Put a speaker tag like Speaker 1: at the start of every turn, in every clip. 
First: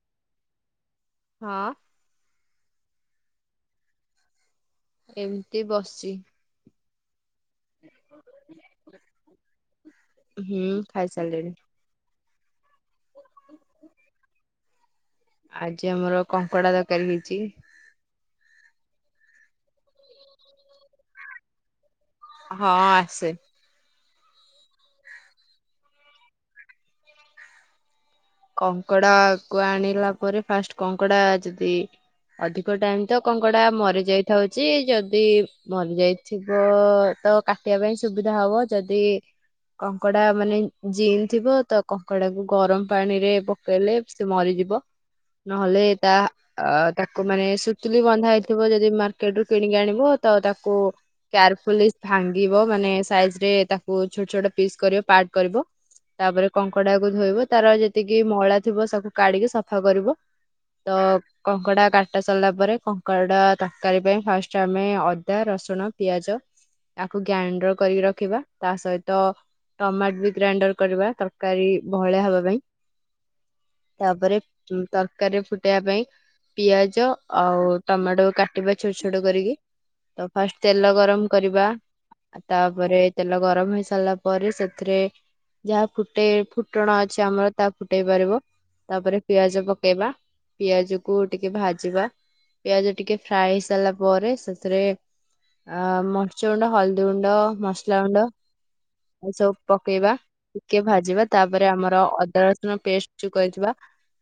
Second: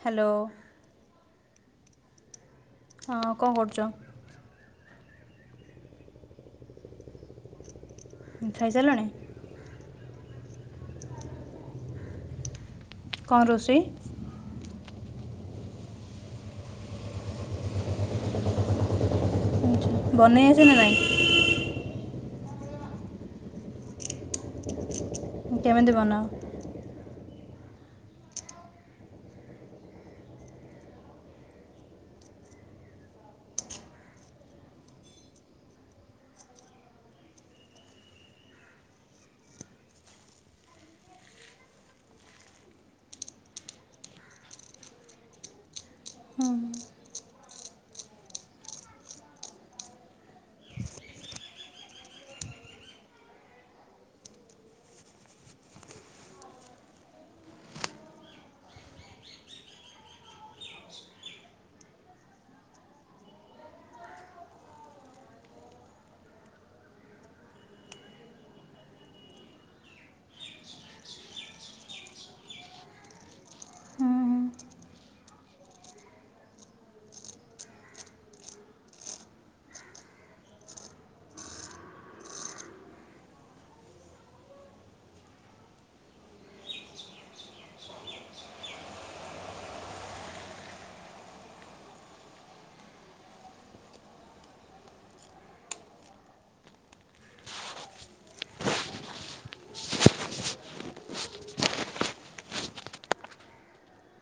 Speaker 1: Hello.
Speaker 2: ହଁ।
Speaker 1: ହଁ କଣ କରୁଚ?
Speaker 2: ଏମିତି ବସିଛି।
Speaker 1: ହୁଁ ଖାଇସାଇଲଣି?
Speaker 2: ହୁଁ ଖାଇ ସାଇଲିଣୀ
Speaker 1: କଣ ରୋଷେଇ?
Speaker 2: ଆଜି ଆମର କଙ୍କଡା ତରକାରୀ ହେଇଚି।
Speaker 1: ବନେଇ ଆସେ ନା ନାଇଁ?
Speaker 2: ହଁ ଆସେ।
Speaker 1: [inaudible] କେମିତି ବନାଅ?
Speaker 2: କଙ୍କଡା କୁ ଆଣିଲା ପରେ ଫାଷ୍ଟ କଙ୍କଡା ଯଦି ଅଧିକ ଟାଇମ୍ ତ କଙ୍କଡା ମରି ଯାଇଥାଉଚି ଯଦି ମରିଯାଇ ଥିବ ତ କାଟିବା ପାଇଁ ସୁବିଧା ହବ ଯଦି କଙ୍କଡା ମାନେ ଜିଇଁ ଥିବ ତ କଙ୍କଡା କୁ ଗରମ ପାଣିରେ ପକେଇଲେ ସେ ମରିଯିବ ନହେଲେ ତା
Speaker 1: ହୁଁ
Speaker 2: ଆ ତାକୁ ମାନେ ସୁତୁଲି ବନ୍ଧା ହେଇଥିବ ଯଦି ମାର୍କେଟ ରୁ କିଣିକି ଆଣିବ ତ ତାକୁ କାୟାରଫୁଲି ଭାଙ୍ଗିବ ମାନେ ସାଇଜ ରେ ତାକୁ ଛୋଟ ଛୋଟ ପିସ୍ କର ପାର୍ଟ କରିବ। ତାପରେ କଙ୍କଡାକୁ ଧୋଇବ ତାର ଯେତିକି ମଇଳା ଥିବ ସବୁ କାଢିକି ସଫା କରିବ। ତ କଙ୍କଡା କାଟା ସରିଲା ପରେ କଙ୍କଡା ତ ତରକାରୀ ପାଇଁ ଫାଷ୍ଟ ଆମେ ଅଦା ରସୁଣ ପିଆଜ ତାକୁ ଗ୍ରାଇଣ୍ଡର କରିକି ରଖିବା ତା ସହିତ ଟମାଟ ବି ଗ୍ରାଇଣ୍ଡର କରିବା ତରକାରୀ ବହଳିଆ ହବା ପାଇଁ।
Speaker 1: ହୁଁ
Speaker 2: ତାପରେ ଉଁ ତରକାରୀରେ ଫୁଟେୟା ପାଇଁ ପିଆଜ ଆଉ ଟମାଟୋ କାଟିବା ଛୋଟ ଛୋଟ କରିକି। ତ ଫାଷ୍ଟ ତେଲ ଗରମ କରିବା। ଆ ତାପରେ ତେଲ ଗରମ ହେଇ ସାରିଲା ପରେ ସେଥିରେ ଯାହା ଫୁଟେଇ ଫୁଟଣ ଆ ଛି ଆମର ତାହା ଫୁଟେଇ ପାରିବ। ତାପରେ ପିଆଜ ପକେଇବା। ପିଆଜ କୁ ଟିକେ ଭାଜିବା। ପିଆଜ ଟିକେ ଫ୍ରାଏ ହେଇ ସାରିଲା ପରେ ସେଥିରେ ଆ ମରଚଗୁଣ୍ଡ ହଳଦିଗୁଣ୍ଡ ମସଲାଗୁଣ୍ଡ। ଏଇ ସବୁ ପକେଇବା। ଟିକେ ଭାଜିବା ତାପରେ ଆମ ଅଦା ରସୁଣ ପେଷ୍ଟ ଯଉ କରିଥିବା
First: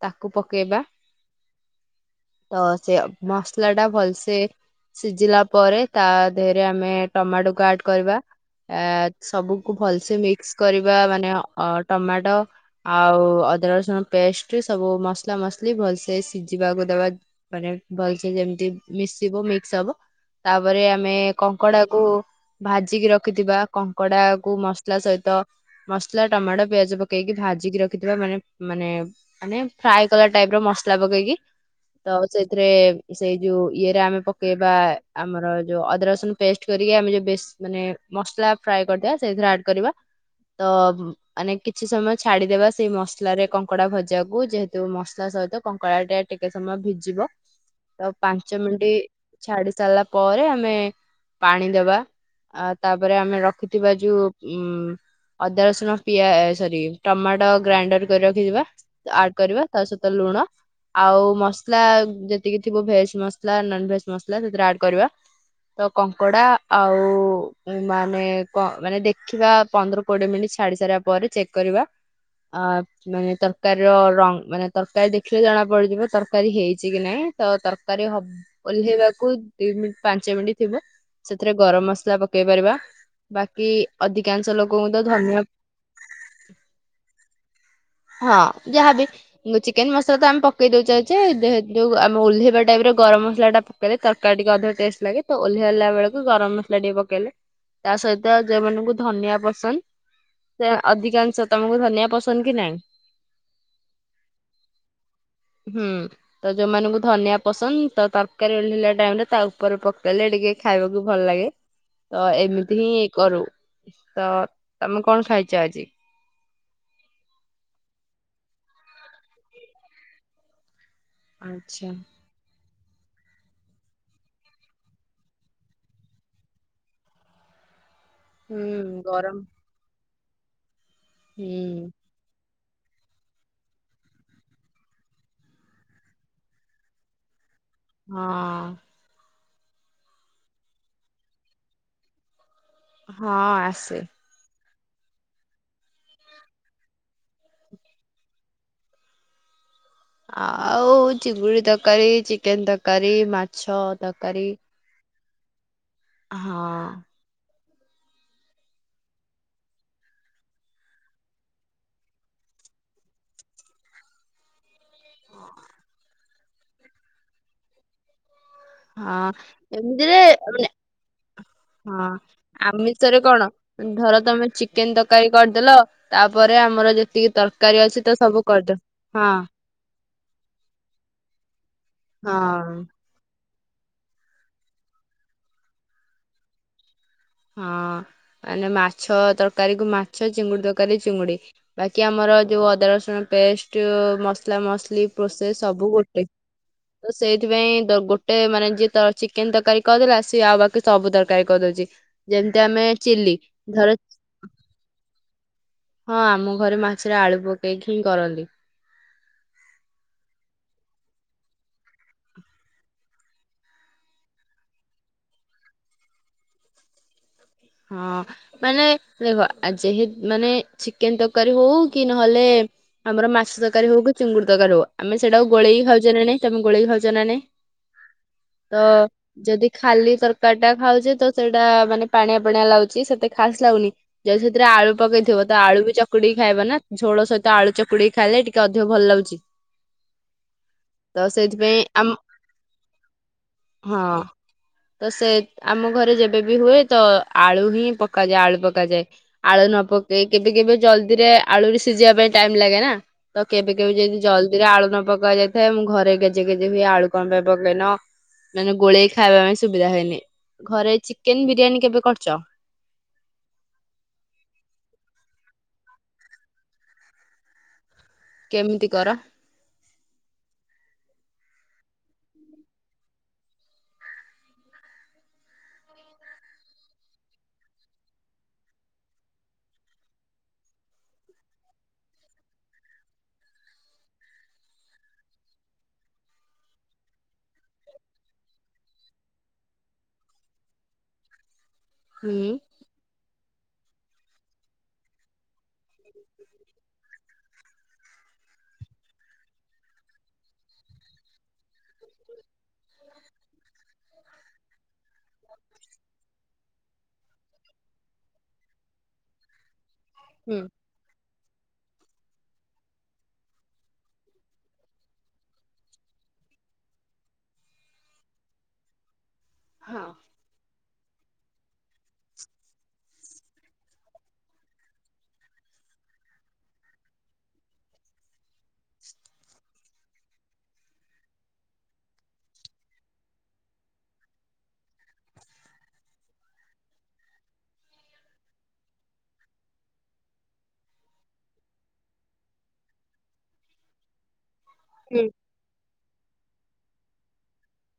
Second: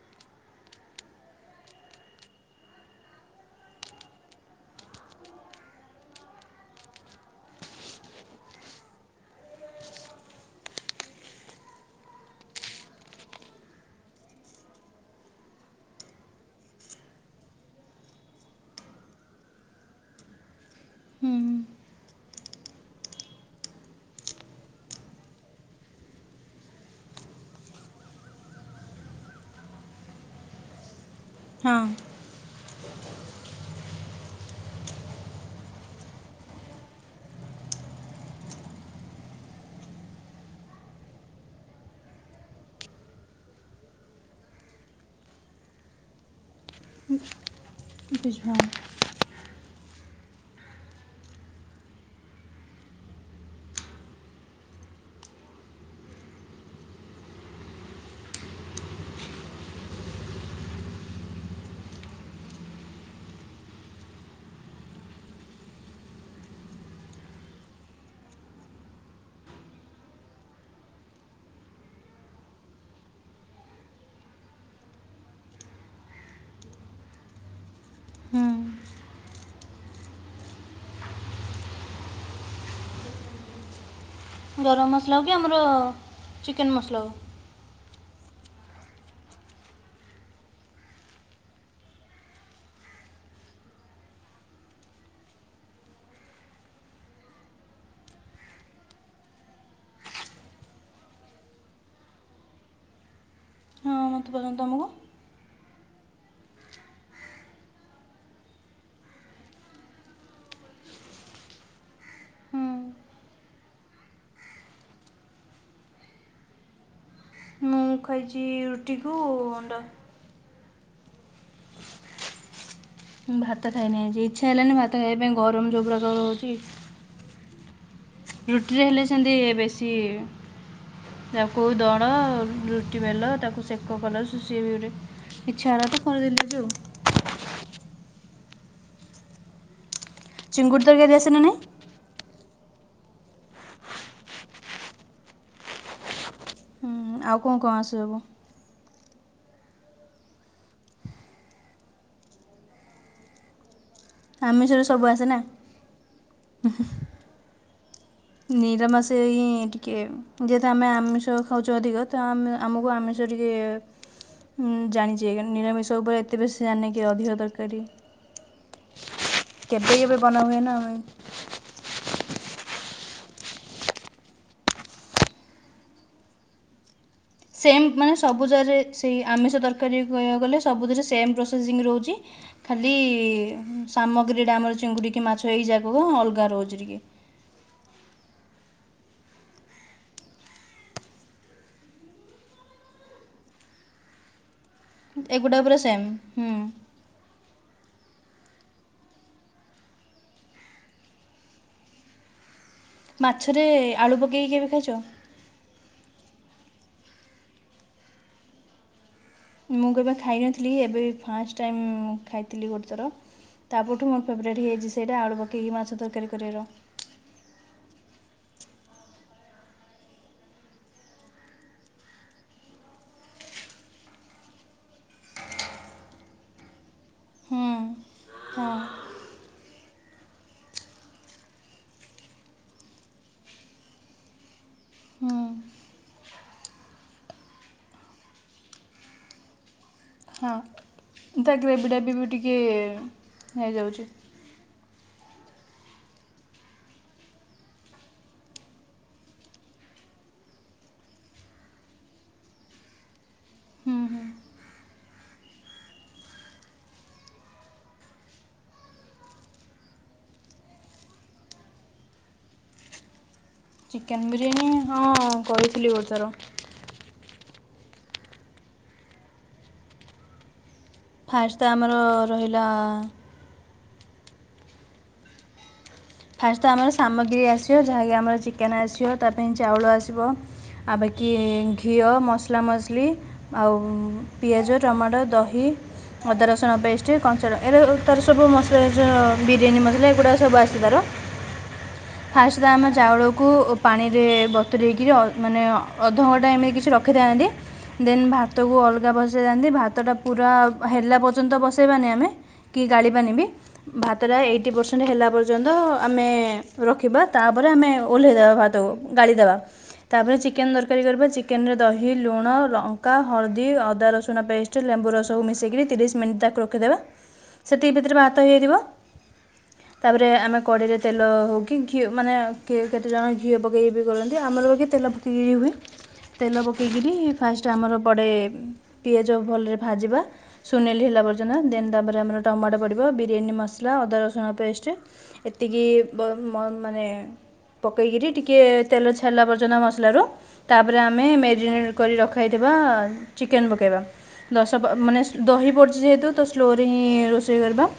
Speaker 2: ତାକୁ ପକେଇବା। ତ ସେ ମସଲା ଟା ଭଲସେ ସିଝିଲା ପରେ ତା ଦେହରେ ଆମେ ଟମାଟୋକୁ ଆଡ କରିବା। ଏ ସବୁକୁ ଭଲସେ ମିକ୍ସ କରିବା ମାନେ ଅ ଟମାଟୋ ଆଉ ଅଦା ରସୁଣ ପେଷ୍ଟ ସବୁ ମସଲା ମସଲି ଭଲସେ ସିଝିବାକୁ ଦବା। ମାନେ ଭଲସେ ଯେମିତି ମିଶିବ ମିକ୍ସ ହବ। ତାପରେ ଆମେ
Speaker 1: ହୁଁ
Speaker 2: କଙ୍କଡାକୁ ଭାଜିକି ରଖିଥିବା କଙ୍କଡାକୁ ମସଲା ସହିତ ମସଲା ଟମାଟ ପିଆଜ ପକେଇକି ଭା ଜିକି ରଖିଥିବା ମାନେ ମାନେ ମାନେ ଫ୍ରାଏ କଲା ଟାଇପର ମସଲା ପକେଇକି।
Speaker 1: ହଁ।
Speaker 2: ତ ସେଇଥିରେ ସେଇ ଯୋଉ ଇଏରେ ଆମେ ପକେଇବା, ଆମର ଯୋଉ ଅଦା ରସୁ ପେଷ୍ଟ କରିକି ଆମେ ଯୋଉ ବେଶୀ ମାନେ ମସଲା ଫ୍ରାଏ କରିଦବା, ସେଇଥିରେ ଆଡ କରିବା ତ ମାନେ କିଛି ସମୟ ଛାଡ଼ିଦେବା ସେଇ ମସଲାରେ କଙ୍କଡ଼ା ଭଜାକୁ ଯେହେତୁ ମସଲା ସହିତ କଙ୍କଡ଼ାଟା ଟିକେ ସମୟ ଭିଜିବ।
Speaker 1: [inaudible]
Speaker 2: ଅ ପାଞ୍ଚ
Speaker 1: ହଁ
Speaker 2: ମିନିଟ ଛାଡି ସାରିଲା ପରେ ଆମେ ପାଣି ଦବା। ଆ ତାପରେ ଆମେ ରଖିଥିବା ଯୋଉ ଉ ଅଦା ରସୁଣ ପିଆ ସରି ଟମାଟ ଗ୍ରାଇଣ୍ଡର କରି ରଖିଥିବା ଆଡ କରିବା। ତା ସହିତ ଲୁଣ ଆଉ ମସଲା ଯେତିକି ଥିବ ଭେଜ ମସଲା, ନନ ଭେଜ ମସଲା ସେଥିରେ ଆଡ କରିବା। ତ କଙ୍କଡ଼ା ଆଉ ମାନେ କ ମାନେ ଦେଖିବା ପନ୍ଦର କୋଡିଏ ମିନିଟ୍ ଛାଡ଼ି ସାରିବା ପରେ ଚେକ୍ କରିବା। ଆ ମାନେ ତରକାରୀର ରଙ୍ଗ ମାନେ ତରକାରୀ ଦେଖିଲେ ଜଣା ପଡିଯିବ ତରକାରୀ ହେଇଚି କି ନାଇଁ ତ ତରକାରୀ ହବ
Speaker 1: ହୁଁ।
Speaker 2: ଓହ୍ଲେଇବାକୁ ଦି ମିନିଟ ପାଞ୍ଚ ମିନିଟ୍ ଥିବ ସେଥିରେ ଗରମ ମସଲା ପକେଇ ପାରିବା। ବାକି ଅଧିକାଂଶ ଲୋକଙ୍କୁ ତ ଧନିଆ
Speaker 1: ଚିକେନ ମସଲା କ?
Speaker 2: ହଁ ଯାହାବି। ଚିକେନ ମସଲା ତ ଆମେ ପକେଇ ଦଉଚଚେ ଯେହେତୁ ଆମେ ଓହ୍ଲେଇବା ଟାଇମ ରେ ଗରମ ମସଲା ଟା ପକେଇଲେ ତରକାରୀ ଟିକେ ଅଧିକ ଟେଷ୍ଟ ଲାଗେ, ତ ଓହ୍ଆ ହେଲା ବଳକୁ ଗରମ ମସଲା ଟିକେ ପକେଇଲେ। ତା ସହିତ ଯୋଉ ମାନଙ୍କୁ ଧନିଆ ପସନ୍ଦ। ସେୟା ଅଧିକାଂଶ ତମକୁ ଧନିଆ ପସନ୍ଦ କି ନାଇଁ।
Speaker 1: ହଁ ମତେ ପସନ୍ଦ ତ।
Speaker 2: ହୁଁ ତ ଯୋଉମାନଙ୍କୁ ଧନିଆ ପସନ୍ଦ ତ ତରକାରୀ ଓହ୍ଲେଇଲା ଟାଇମ୍ ରେ ତା ଉପରେ ପକେଇଲେ ଟିକେ। ଖାଇବାକୁ ଭଲ ଲାଗେ ତ
Speaker 1: ହୁଁ
Speaker 2: ଏମିତି ହିଁ କରୁ। ତ ତମେ କଣ ଖାଇଛ ଆଜି।
Speaker 1: ମୁଁ ଖାଇଛି ରୁଟିକୁ ଅଣ୍ଡା।
Speaker 2: ଆଚ୍ଛା।
Speaker 1: ଭାତ ଖାଇନି ଆଜି ଇଚ୍ଛା ହେଲାନି ଭାତ ଖାଇବା ପାଇଁ ଗରମ ଯୋଉ ପ୍ରକାର ହଉଛି। ରୁଟିରେ
Speaker 2: ହୁଁ
Speaker 1: ହେଲେ ସେମତି
Speaker 2: ଗରମ
Speaker 1: ବେଶୀ ତାକୁ।
Speaker 2: ହୁଁ
Speaker 1: ଦଳ ରୁଟି ବେଲ ତାକୁ ସେକ କଲ ସିଏ ବି ଗୋଟେ ଇଚ୍ଛା ହେଲା ତ କରିଦେଲେ ବି ଆଉ।
Speaker 2: ହଁ।
Speaker 1: ଚିଙ୍ଗୁଡ଼ି ତରକାରୀ ଆସେ ନା ନାଇଁ।
Speaker 2: ହଁ ଆସେ।
Speaker 1: ହୁଁ ଆଉ କଣ କଣ ଆସେ ସବୁ।
Speaker 2: ଆଉ ଚିଙ୍ଗୁଡି ତରକାରୀ ଚିକେନ ତରକାରୀ ମାଛ। ଛଅ ତରକାରୀ।
Speaker 1: ଆମିଷରେ ସବୁ ଆସେ ନା।
Speaker 2: ହଁ।
Speaker 1: ନିରମାସେ ହିଁ ଟିକେ ଯେହେତୁ ଆମେ ଆମିଷ ଖାଉଛୁ ଅଧିକ ତ ଆମକୁ ଆମିଷ। ଶ ଟିକେ। ଉଁ ଜାଣିଛି ନିରାମିଷ ଉପରେ ଏତେ ବେଶୀ ଜାଣିନି କିି ଅଧିକ ତରକାରୀ।
Speaker 2: ହଁ
Speaker 1: କେବେ କେବେ
Speaker 2: ଏମିତିରେ
Speaker 1: ବନା ହୁଏ
Speaker 2: ଏବେନା
Speaker 1: ନା
Speaker 2: ହଁ। ଆମିଷରେ କଣ ଧର ତମେ ଚିକେନ ତରକାରୀ କରିଦେଲ ତାପରେ ଆମର ଯେ।
Speaker 1: ସେମ୍ ମାନେ ସବୁଜରେ ସେଇ
Speaker 2: ହଁ
Speaker 1: ଆମିଷ ତରକାରୀ କହିବାକୁ ଗଲେ ସବୁଥିରେ ସେମ୍ ପ୍ରୋସେସିଙ୍ଗ୍ ରହୁଛି।
Speaker 2: ହଁ
Speaker 1: ଖାଲି ସାମଗ୍ରୀ ଟା ଆମର ଚିଙ୍ଗୁଡିକି ମାଛ ଏଇଯାକକ ଅଲଗା ରହୁଚି ଟିକେ।
Speaker 2: ହଁ ମାନେ ମାଛ ତରକାରୀ କୁ ମାଛ ଚିଙ୍ଗୁଡି ତରକାରୀ ଚିଙ୍ଗୁଡି। ବାକି ଆମର ଯୋଉ ଅଦା ରସୁଣ ପେଷ୍ଟ ମସଲା ମସଲି। ଲି
Speaker 1: ଏଗୁଡ଼ା
Speaker 2: ପ୍ରୋସେସ୍
Speaker 1: ପୁରା
Speaker 2: ସବୁ
Speaker 1: ସେମ୍
Speaker 2: ଗୋଟେ।
Speaker 1: ହୁଁ
Speaker 2: ତ ସେଇଥିପାଇଁ ଗୋଟେ ମାନେ ଯିଏ ତ ଚିକେନ ତରକାରୀ କରିଦେଲା ସିଏ ଆଉ ବାକି ସବୁ ତରକାରୀ କହିଦଉଛି। ଯେମିତି ଆମେ।
Speaker 1: ମାଛରେ ଆଳୁ ପକେଇକି କେବେ ଖାଇଛ।
Speaker 2: ହଁ ଆମ ଘରେ ମାଛରେ ଆଳୁ ପକେଇକି ହିଁ କରନ୍ତି।
Speaker 1: ମୁଁ କେବେ ଖାଇନଥିଲି ଏବେ ଫାଷ୍ଟ ଟାଇମ୍ ମୁଁ ଖାଇଥିଲି ଗୋଟେ ଥର। ତା ପରଠୁ ମୋ ଫେଭରେଟ୍ ହେଇଯାଇଛି ସେଇଟା ଆଳୁ ପକେଇକି ମାଛ ତରକାରୀ କରିବାର।
Speaker 2: ହଁ। ମାନେ ଦେଖ ଆଯେହେତୁ ମାନେ ଚିକେନ ତରକାରୀ ହଉ କି ନହେଲେ। ଆମର ମାଛ ତରକାରୀ ହଉ କି ଚିଙ୍ଗୁଡ଼ି ତରକାରୀ ହଉ ଆମେ ସେଇଟାକୁ ଗୋଳେଇକି ଖାଉଛେ ନା ନାହିଁ। ତମେ ଗୋଳେଇ ଖାଉଛ ନା ନାଇଁ
Speaker 1: ହୁଁ ହଁ
Speaker 2: ତ। ଯଦି ଖାଲି ତରକାରୀ ଟା ଖାଉଛେ ତ ସେଇଟା ମାନେ ପାଣିଆ ପାଣିଆ ଲାଗୁଛି ସେତେ ଖାସ ଲାଗୁନି। ଯଦି ସେଥିରେ ଆଳୁ
Speaker 1: ହୁଁ
Speaker 2: ପକେଇଥିବ ତ ଆଳୁ ବି ଚକୁଡି ଖାଇବ ନା ଝୋଳ ସହିତ ଆଳୁ ଚକୁଡି ଖାଇଲେ ଟିକେ ଅଧିକ ଭଲ ଲାଗୁଛି।
Speaker 1: ହଁ
Speaker 2: ତ
Speaker 1: ତା
Speaker 2: ସେଇଥିପାଇଁ
Speaker 1: ଗ୍ରେଭି ଡା ବି
Speaker 2: ଆମ
Speaker 1: ବି ଟିକେ ଇଏ ହେଇଯାଉଛି।
Speaker 2: ହଁ ତ ସେ ଆମ ଘରେ ଯେବେବି ହୁଏ ତ ଆଳୁ ହିଁ ପକାଯାଏ ଆଳୁ ପକାଯାଏ। ଆଳୁ ନ ପକେଇ କେବେ କେବେ ଜଲଦିରେ ଆଳୁ ବି ସିଝିବା ପାଇଁ ଟାଇମ ଲାଗେ ନା। ତ କେବେ କେବେ
Speaker 1: ହୁଁ
Speaker 2: ଯଦି
Speaker 1: ହୁଁ
Speaker 2: ଜଲ୍ଦିରେ ଆଳୁ ନ ପକାଯାଇଥାଏ ମୁଁ ଘରେ ଗେଜେ ଗେଜେ ହୁଏ ଆଳୁ କଣ ପାଇଁ ପକେଇନ। ମାନେ ଗୋଳେଇ ଖାଇବା ପାଇଁ ସୁବିଧା ହେଇନି ଘରେ ଚିକେନ ବିରିୟାନୀ କେବେ କରିଛ। ଚ।
Speaker 1: ଚିକେନ ବିରିୟାନୀ ହଁ କହିଥିଲି ଗୋଟେ ଥର।
Speaker 2: କେମିତି କର।
Speaker 1: ଫାଷ୍ଟ ତ ଆମର ରହିଲା। ଫାଷ୍ଟ ଆମର ସାମଗ୍ରୀ ଆସିବ ଯାହାକି ଆମର ଚିକେନ ଆସିବ ତା ପାଇଁ ଚାଉଳ ଆସିବ- ଆ ବାକି ଘିଅ ମସଲା ମସଲି- ଆଉ ପିଆଜ, ଟମାଟୋ, ଦହି। ଅଦା ରସୁଣ ପେଷ୍ଟ କଞ୍ଚା, ଏ ତାର ସବୁ ମସଲା ଏ ବିରିୟାନୀ ମସଲା। ଏଗୁଡ଼ା ସବୁ ଆସିଛି ତାର
Speaker 2: ହୁଁ
Speaker 1: ଫାସଟ୍ ତ ଆମ ଚାଉଳକୁ ଉ ପାଣିରେ ବତୁୁରେଇକିରି ମାନେ ଅଧଘଣ୍ଟା ଏମିତି କିଛି ରଖିଥାନ୍ତି। ଦେନ୍ ଭାତକୁ ଅଲଗା ବସେଇଥାନ୍ତି, ଭାତ ଟା ପୁରା ହେଲା ପର୍ଯ୍ୟନ୍ତ ବସେଇବାନି ଆମେ କି ଗାଳିିବାନି ବିି ଭାତଟା ଏଇଟି ପରସେଣ୍ଟ ହେଲା ପର୍ଯ୍ୟନ୍ତ ଆମେ ରଖିବା। ତାପରେ ଆମେ ଓଲ୍ହେଇ ଦବା ଭାତକୁ, ଗଲିଦବା। ତାପରେ
Speaker 2: ହୁଁ।
Speaker 1: ଚିକେନ ପେହି କରିବା ଚିକେନ ରେ ଦହି, ଲୁଣ, ଲଙ୍କା, ହଳଦୀ, ଅଦା ରସୁଣ ପେଷ୍ଟ, ଲେମ୍ବୁ ରସକୁ ମିଶେଇକିରି ତିରିଶ ମାନେ ତାକୁ ରଖିଦେବା, ସେତିକି ଭିତରେ ଭାତ ହେଇ ଯାଇଥିବ।
Speaker 2: ହଁ
Speaker 1: ତାପରେ ଆମେ କଡିରେ ତେଲ ହଉ କି ଘିଅ ମାନେ କିଏ କେତେ ଜଣ ଘିଅ ପକେଇ ବି ଗୋଳାନ୍ତି ଆମର ବାକି ତେଲ ପକେଇକିରି ହୁଏ। ତେଲ ପକେଇକିରି ଫାଷ୍ଟ ଆମର ପଡ଼େ ପିଆଜ ଭଲରେ ଭାଜିବା। ସୁନେଲି ହେଲା ପର୍ଯ୍ୟନ୍ତ, ଦେନ୍ ତାପରେ ଆମର ଟମାଟୋ ପଡ଼ିବ ବିରିୟାନୀ ମସଲା ଅଦା ରସୁଣ ପେଷ୍ଟ ଏତିକି ବ ମନ୍ ମାନେ ପକେଇକିରି ଟିକେ ତେଲ ଛାଡ଼ିଲା ପର୍ଯ୍ୟନ୍ତ ମସଲା ର। ତାପରେ ଆମେ ମ୍ୟାରିନେଟ୍ କରି ରଖାହେଇଥିବା ଚିକେନ ପକାଇବା। ଦଶ ପ
Speaker 2: ହୁଁ
Speaker 1: ମାନେ ଦହି ପର୍ ଯେହେତୁ ତ ସ୍ଲୋରେ ହିଁ ରୋଷେଇ କରିବା।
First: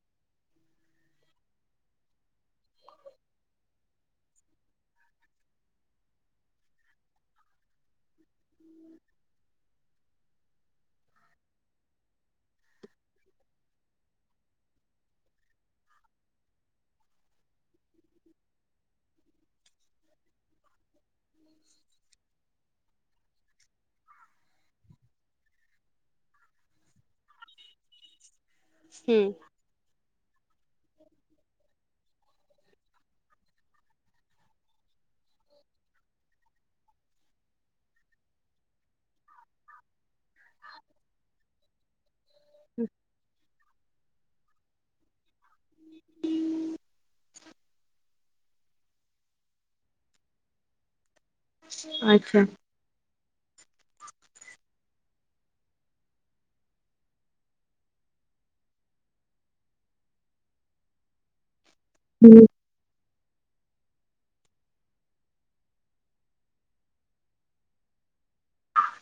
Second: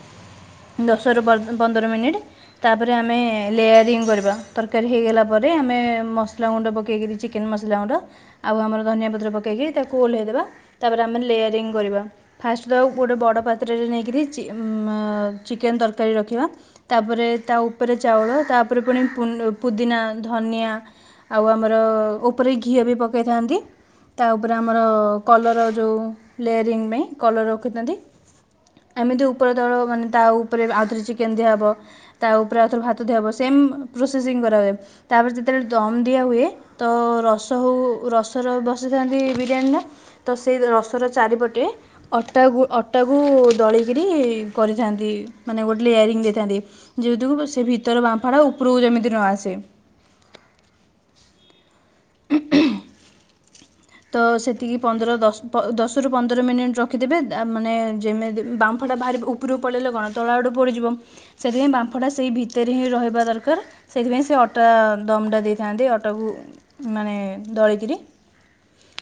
Speaker 1: ଦଶରୁ ପନ୍ଦର ମିନିଟ୍। ତାପରେ ଆମେ ଲେୟାରିଙ୍ଗ କରିବା ତରକାରୀ ହେଇଗଲା ପରେ ଆମେ ମସଲା ଗୁଣ୍ଡ ପକାଇକିରି ଚିକେନ ମସଲା ଗୁଣ୍ଡ। ଆଉ ଆମର ଧନିଆ ପତ୍ର ପକେଇକି ତାକୁ ଓଲ୍ହେଇ ଦେବା। ତାପରେ ଆମେ ଲେୟାରିଙ୍ଗ କରିବା। ଫାଷ୍ଟ ତାକୁ ଗୋଟେ ବଡ଼ ପାତ୍ରରେ ନେଇକିରି ଚି ଉମ ଅ ଚିକେନ ତରକାରୀ ରଖିବା। ତାପରେ ତା ଉପେରେ ଚାଉଳ ତାପରେ ପୁଣି ପୁନ ପୁଦିନା ଧନିଆ ଆଉ ଆମର ଓପେରେ ଘିଅ ବି ପକେଇଥାନ୍ତି। ତା ଓପେରେ ଆମର ଅ କଲର ଯୋଉ ଲେୟାରିଙ୍ଗ ବେଇଁ କଲର ରଖିଥାନ୍ତି।
Speaker 2: ହୁଁ
Speaker 1: ଏମିତି ଉପରେ ତଳ ଉ ମାନେ ତା ଉପରେ ଆଉଥରେ ଚିକେନ ଦିଆ ହବ। ତା ଉପରେ ଆଉଥରେ ଭାତ ଦିଆ ହବ ସେମ୍ ପ୍ରୋସେସିଙ୍ଗ କରାହୁଏ। ତାପରେ ଯେତେବେଳେ ଦମ ଦିଆ ହୁଏ ତ ରସ ହଉ ରସର ବସେଇ ଥାନ୍ତି ବି ଚିକେନ ଟା ତ ସେ ରସର ଚାରି ପଟେ ଅଟା ଗୁ ଅଟା କୁ ଦଳି କି କରିଥାନ୍ତି ମାନେ ଗୋଟେ ଲେୟାରିଙ୍ଗ ଦେଇଥାନ୍ତି। ସେଇଯୋଗୁ ପୁରା ସେ ଭିତର ବାମ୍ଫାଟା ଉପୁରୁକୁ ଯେମିତି ନ ଆସେ।
Speaker 2: ଆଚ୍ଛା।
Speaker 1: ତ ସେତିକି ପନ୍ଦର ଦଶ ପ ଦଶରୁ ପନ୍ଦର ମିନିଟ୍ ରଖିଦେବେ ଏତ ଆ ମାନେ ଯେମିତି ବାମ୍ଫଟା ବାହାରି ଉ ଉପୁରୁ ପଳେଇଲେ କଣ ତଳ ଆଡ଼ୁ ପୋଡି ଯିବ ସେଥିପାଇଁ ବାମ୍ଫଟା ସେଇ ଭି
Speaker 2: ହୁଁ
Speaker 1: ଭିତେରେ ହିଁ ରହିବା ଦରକାର ସେଇଥିପାଇଁ ସେ ଅଟା ଦମ ଟା ଦେଇଥାନ୍ତି ଅଟାକୁ ମାନେ ଦଳିକିରି।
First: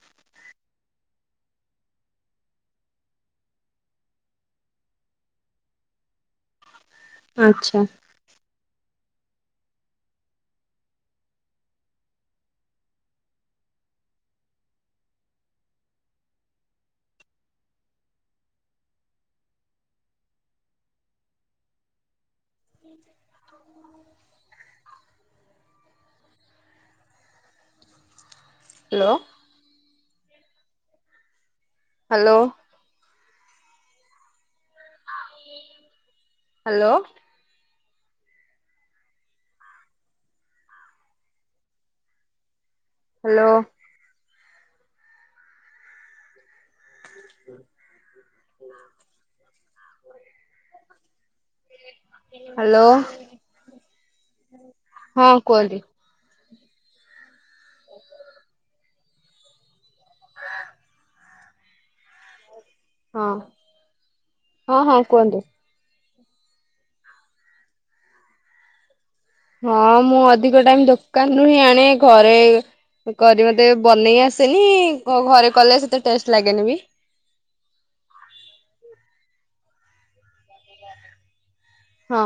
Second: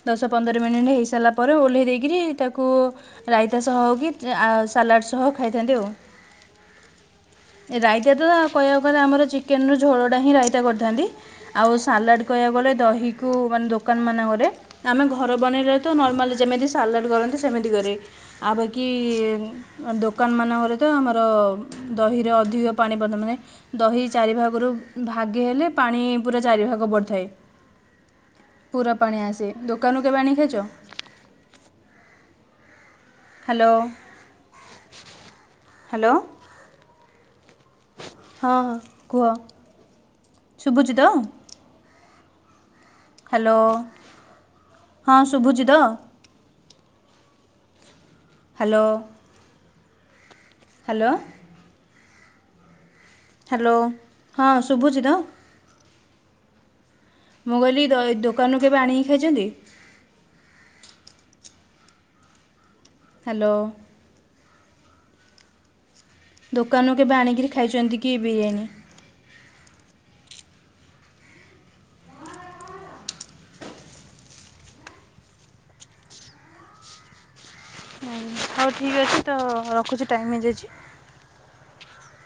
Speaker 1: ଦଶ ପନ୍ଦର ମିନିଟ୍ ହେଇ ସାରିଲା ପରେ ଓଲ୍ହେଇ ଦେଇକିରି ତାକୁ- ରାଇତା ସହ ହଉ କି ଉଁ ଆ ସାଲାଡ ସହ ଖାଇଥାନ୍ତି ଆଉ।
Speaker 2: ଆଚ୍ଛା।
Speaker 1: ରାଇ କେତେ ତ କହିଆକୁ ଗଲେ ଆମର ଚିକେନ ର ଝୋଳଟା ହିଁ ରାଇତା କରଥାନ୍ତି। ଆଉ ସାଲାଡ଼ କହିଆକୁ ଗଲେ ଦହିକୁ ମାନେ ଦୋକାନ ମାନଙ୍କରେ ଆମେ ଘର ବନେଇଲେ ତ ନର୍ମାଲି ଯେମିତି ସାଲାଡ଼ କରନ୍ତି ସେମିତି କରିବେ। ଆଉ ଵାକିି ଦୋକାନ ମାନଙ୍କରେ ତ ଆମର ଦହିରେ ଅଧିକ ପାଣି ପସାନ୍ତି ନାଇଁ। ଦହି ଚାରି ଭାଗୁରୁ ଭାଗେ ହେଲେ ପାଣି ପୁରା ଚାରି ଭାଗ ବଡିଥାଏ। ପୁରା
Speaker 2: ହ୍ୟାଲୋ
Speaker 1: ପାଣିଆ ଆସେ ଦୋକାନୁ କେବେ ଆଣି ଖାଇଚ?
Speaker 2: ହାଲୋ?
Speaker 1: ହାଲୋ? ହାଲୋ?
Speaker 2: ହାଲୋ।
Speaker 1: ହଁ ହଁ କୁହ। ଶୁବୁଚିତ?
Speaker 2: ହ୍ୟାଲୋ
Speaker 1: ହାଲୋ ହଁ ଶୁଭୁଚିତ? ହାଲୋ। ହ୍ୟାଲୋ।
Speaker 2: ହାଲୋ।
Speaker 1: ହ୍ୟାଲୋ ହଁ ଶୁଭୁଛି ତ?
Speaker 2: [unintelligible]
Speaker 1: ମୁଁ କହିଲି ଦ ଏ ଦୋକାନୁରୁ କେବେ ଆଣିକି ଖାଇଚନ୍ତି?
Speaker 2: ହଁ
Speaker 1: ହ୍ୟାଲୋ
Speaker 2: ହଁ ହଁ କୁଅନ୍ତୁ।
Speaker 1: ଦୋକାନାରୁ କେବେ ଆଣିକିରି ଖାଇଚନ୍ତି କି ବିରିୟାନୀ?
Speaker 2: ହଁ ମୁଁ ଅଧିକ ଟାଇମ ଦୋକାନରୁ ହିଁ ଆଣେ ଘରେ କରି ମତେ ବନେଇ ଆସେନି କଉ ଘରେ କଲେ ସେତେ ଟେଷ୍ଟ ଲାଗେନି ବି।
Speaker 1: ହୁଁ ହଉ ଠିକ୍ ଅଛି ତ ମୁଁ ରଖୁଚି ଟାଇମ ହେଇଯାଇଚି।
Speaker 2: ହଁ।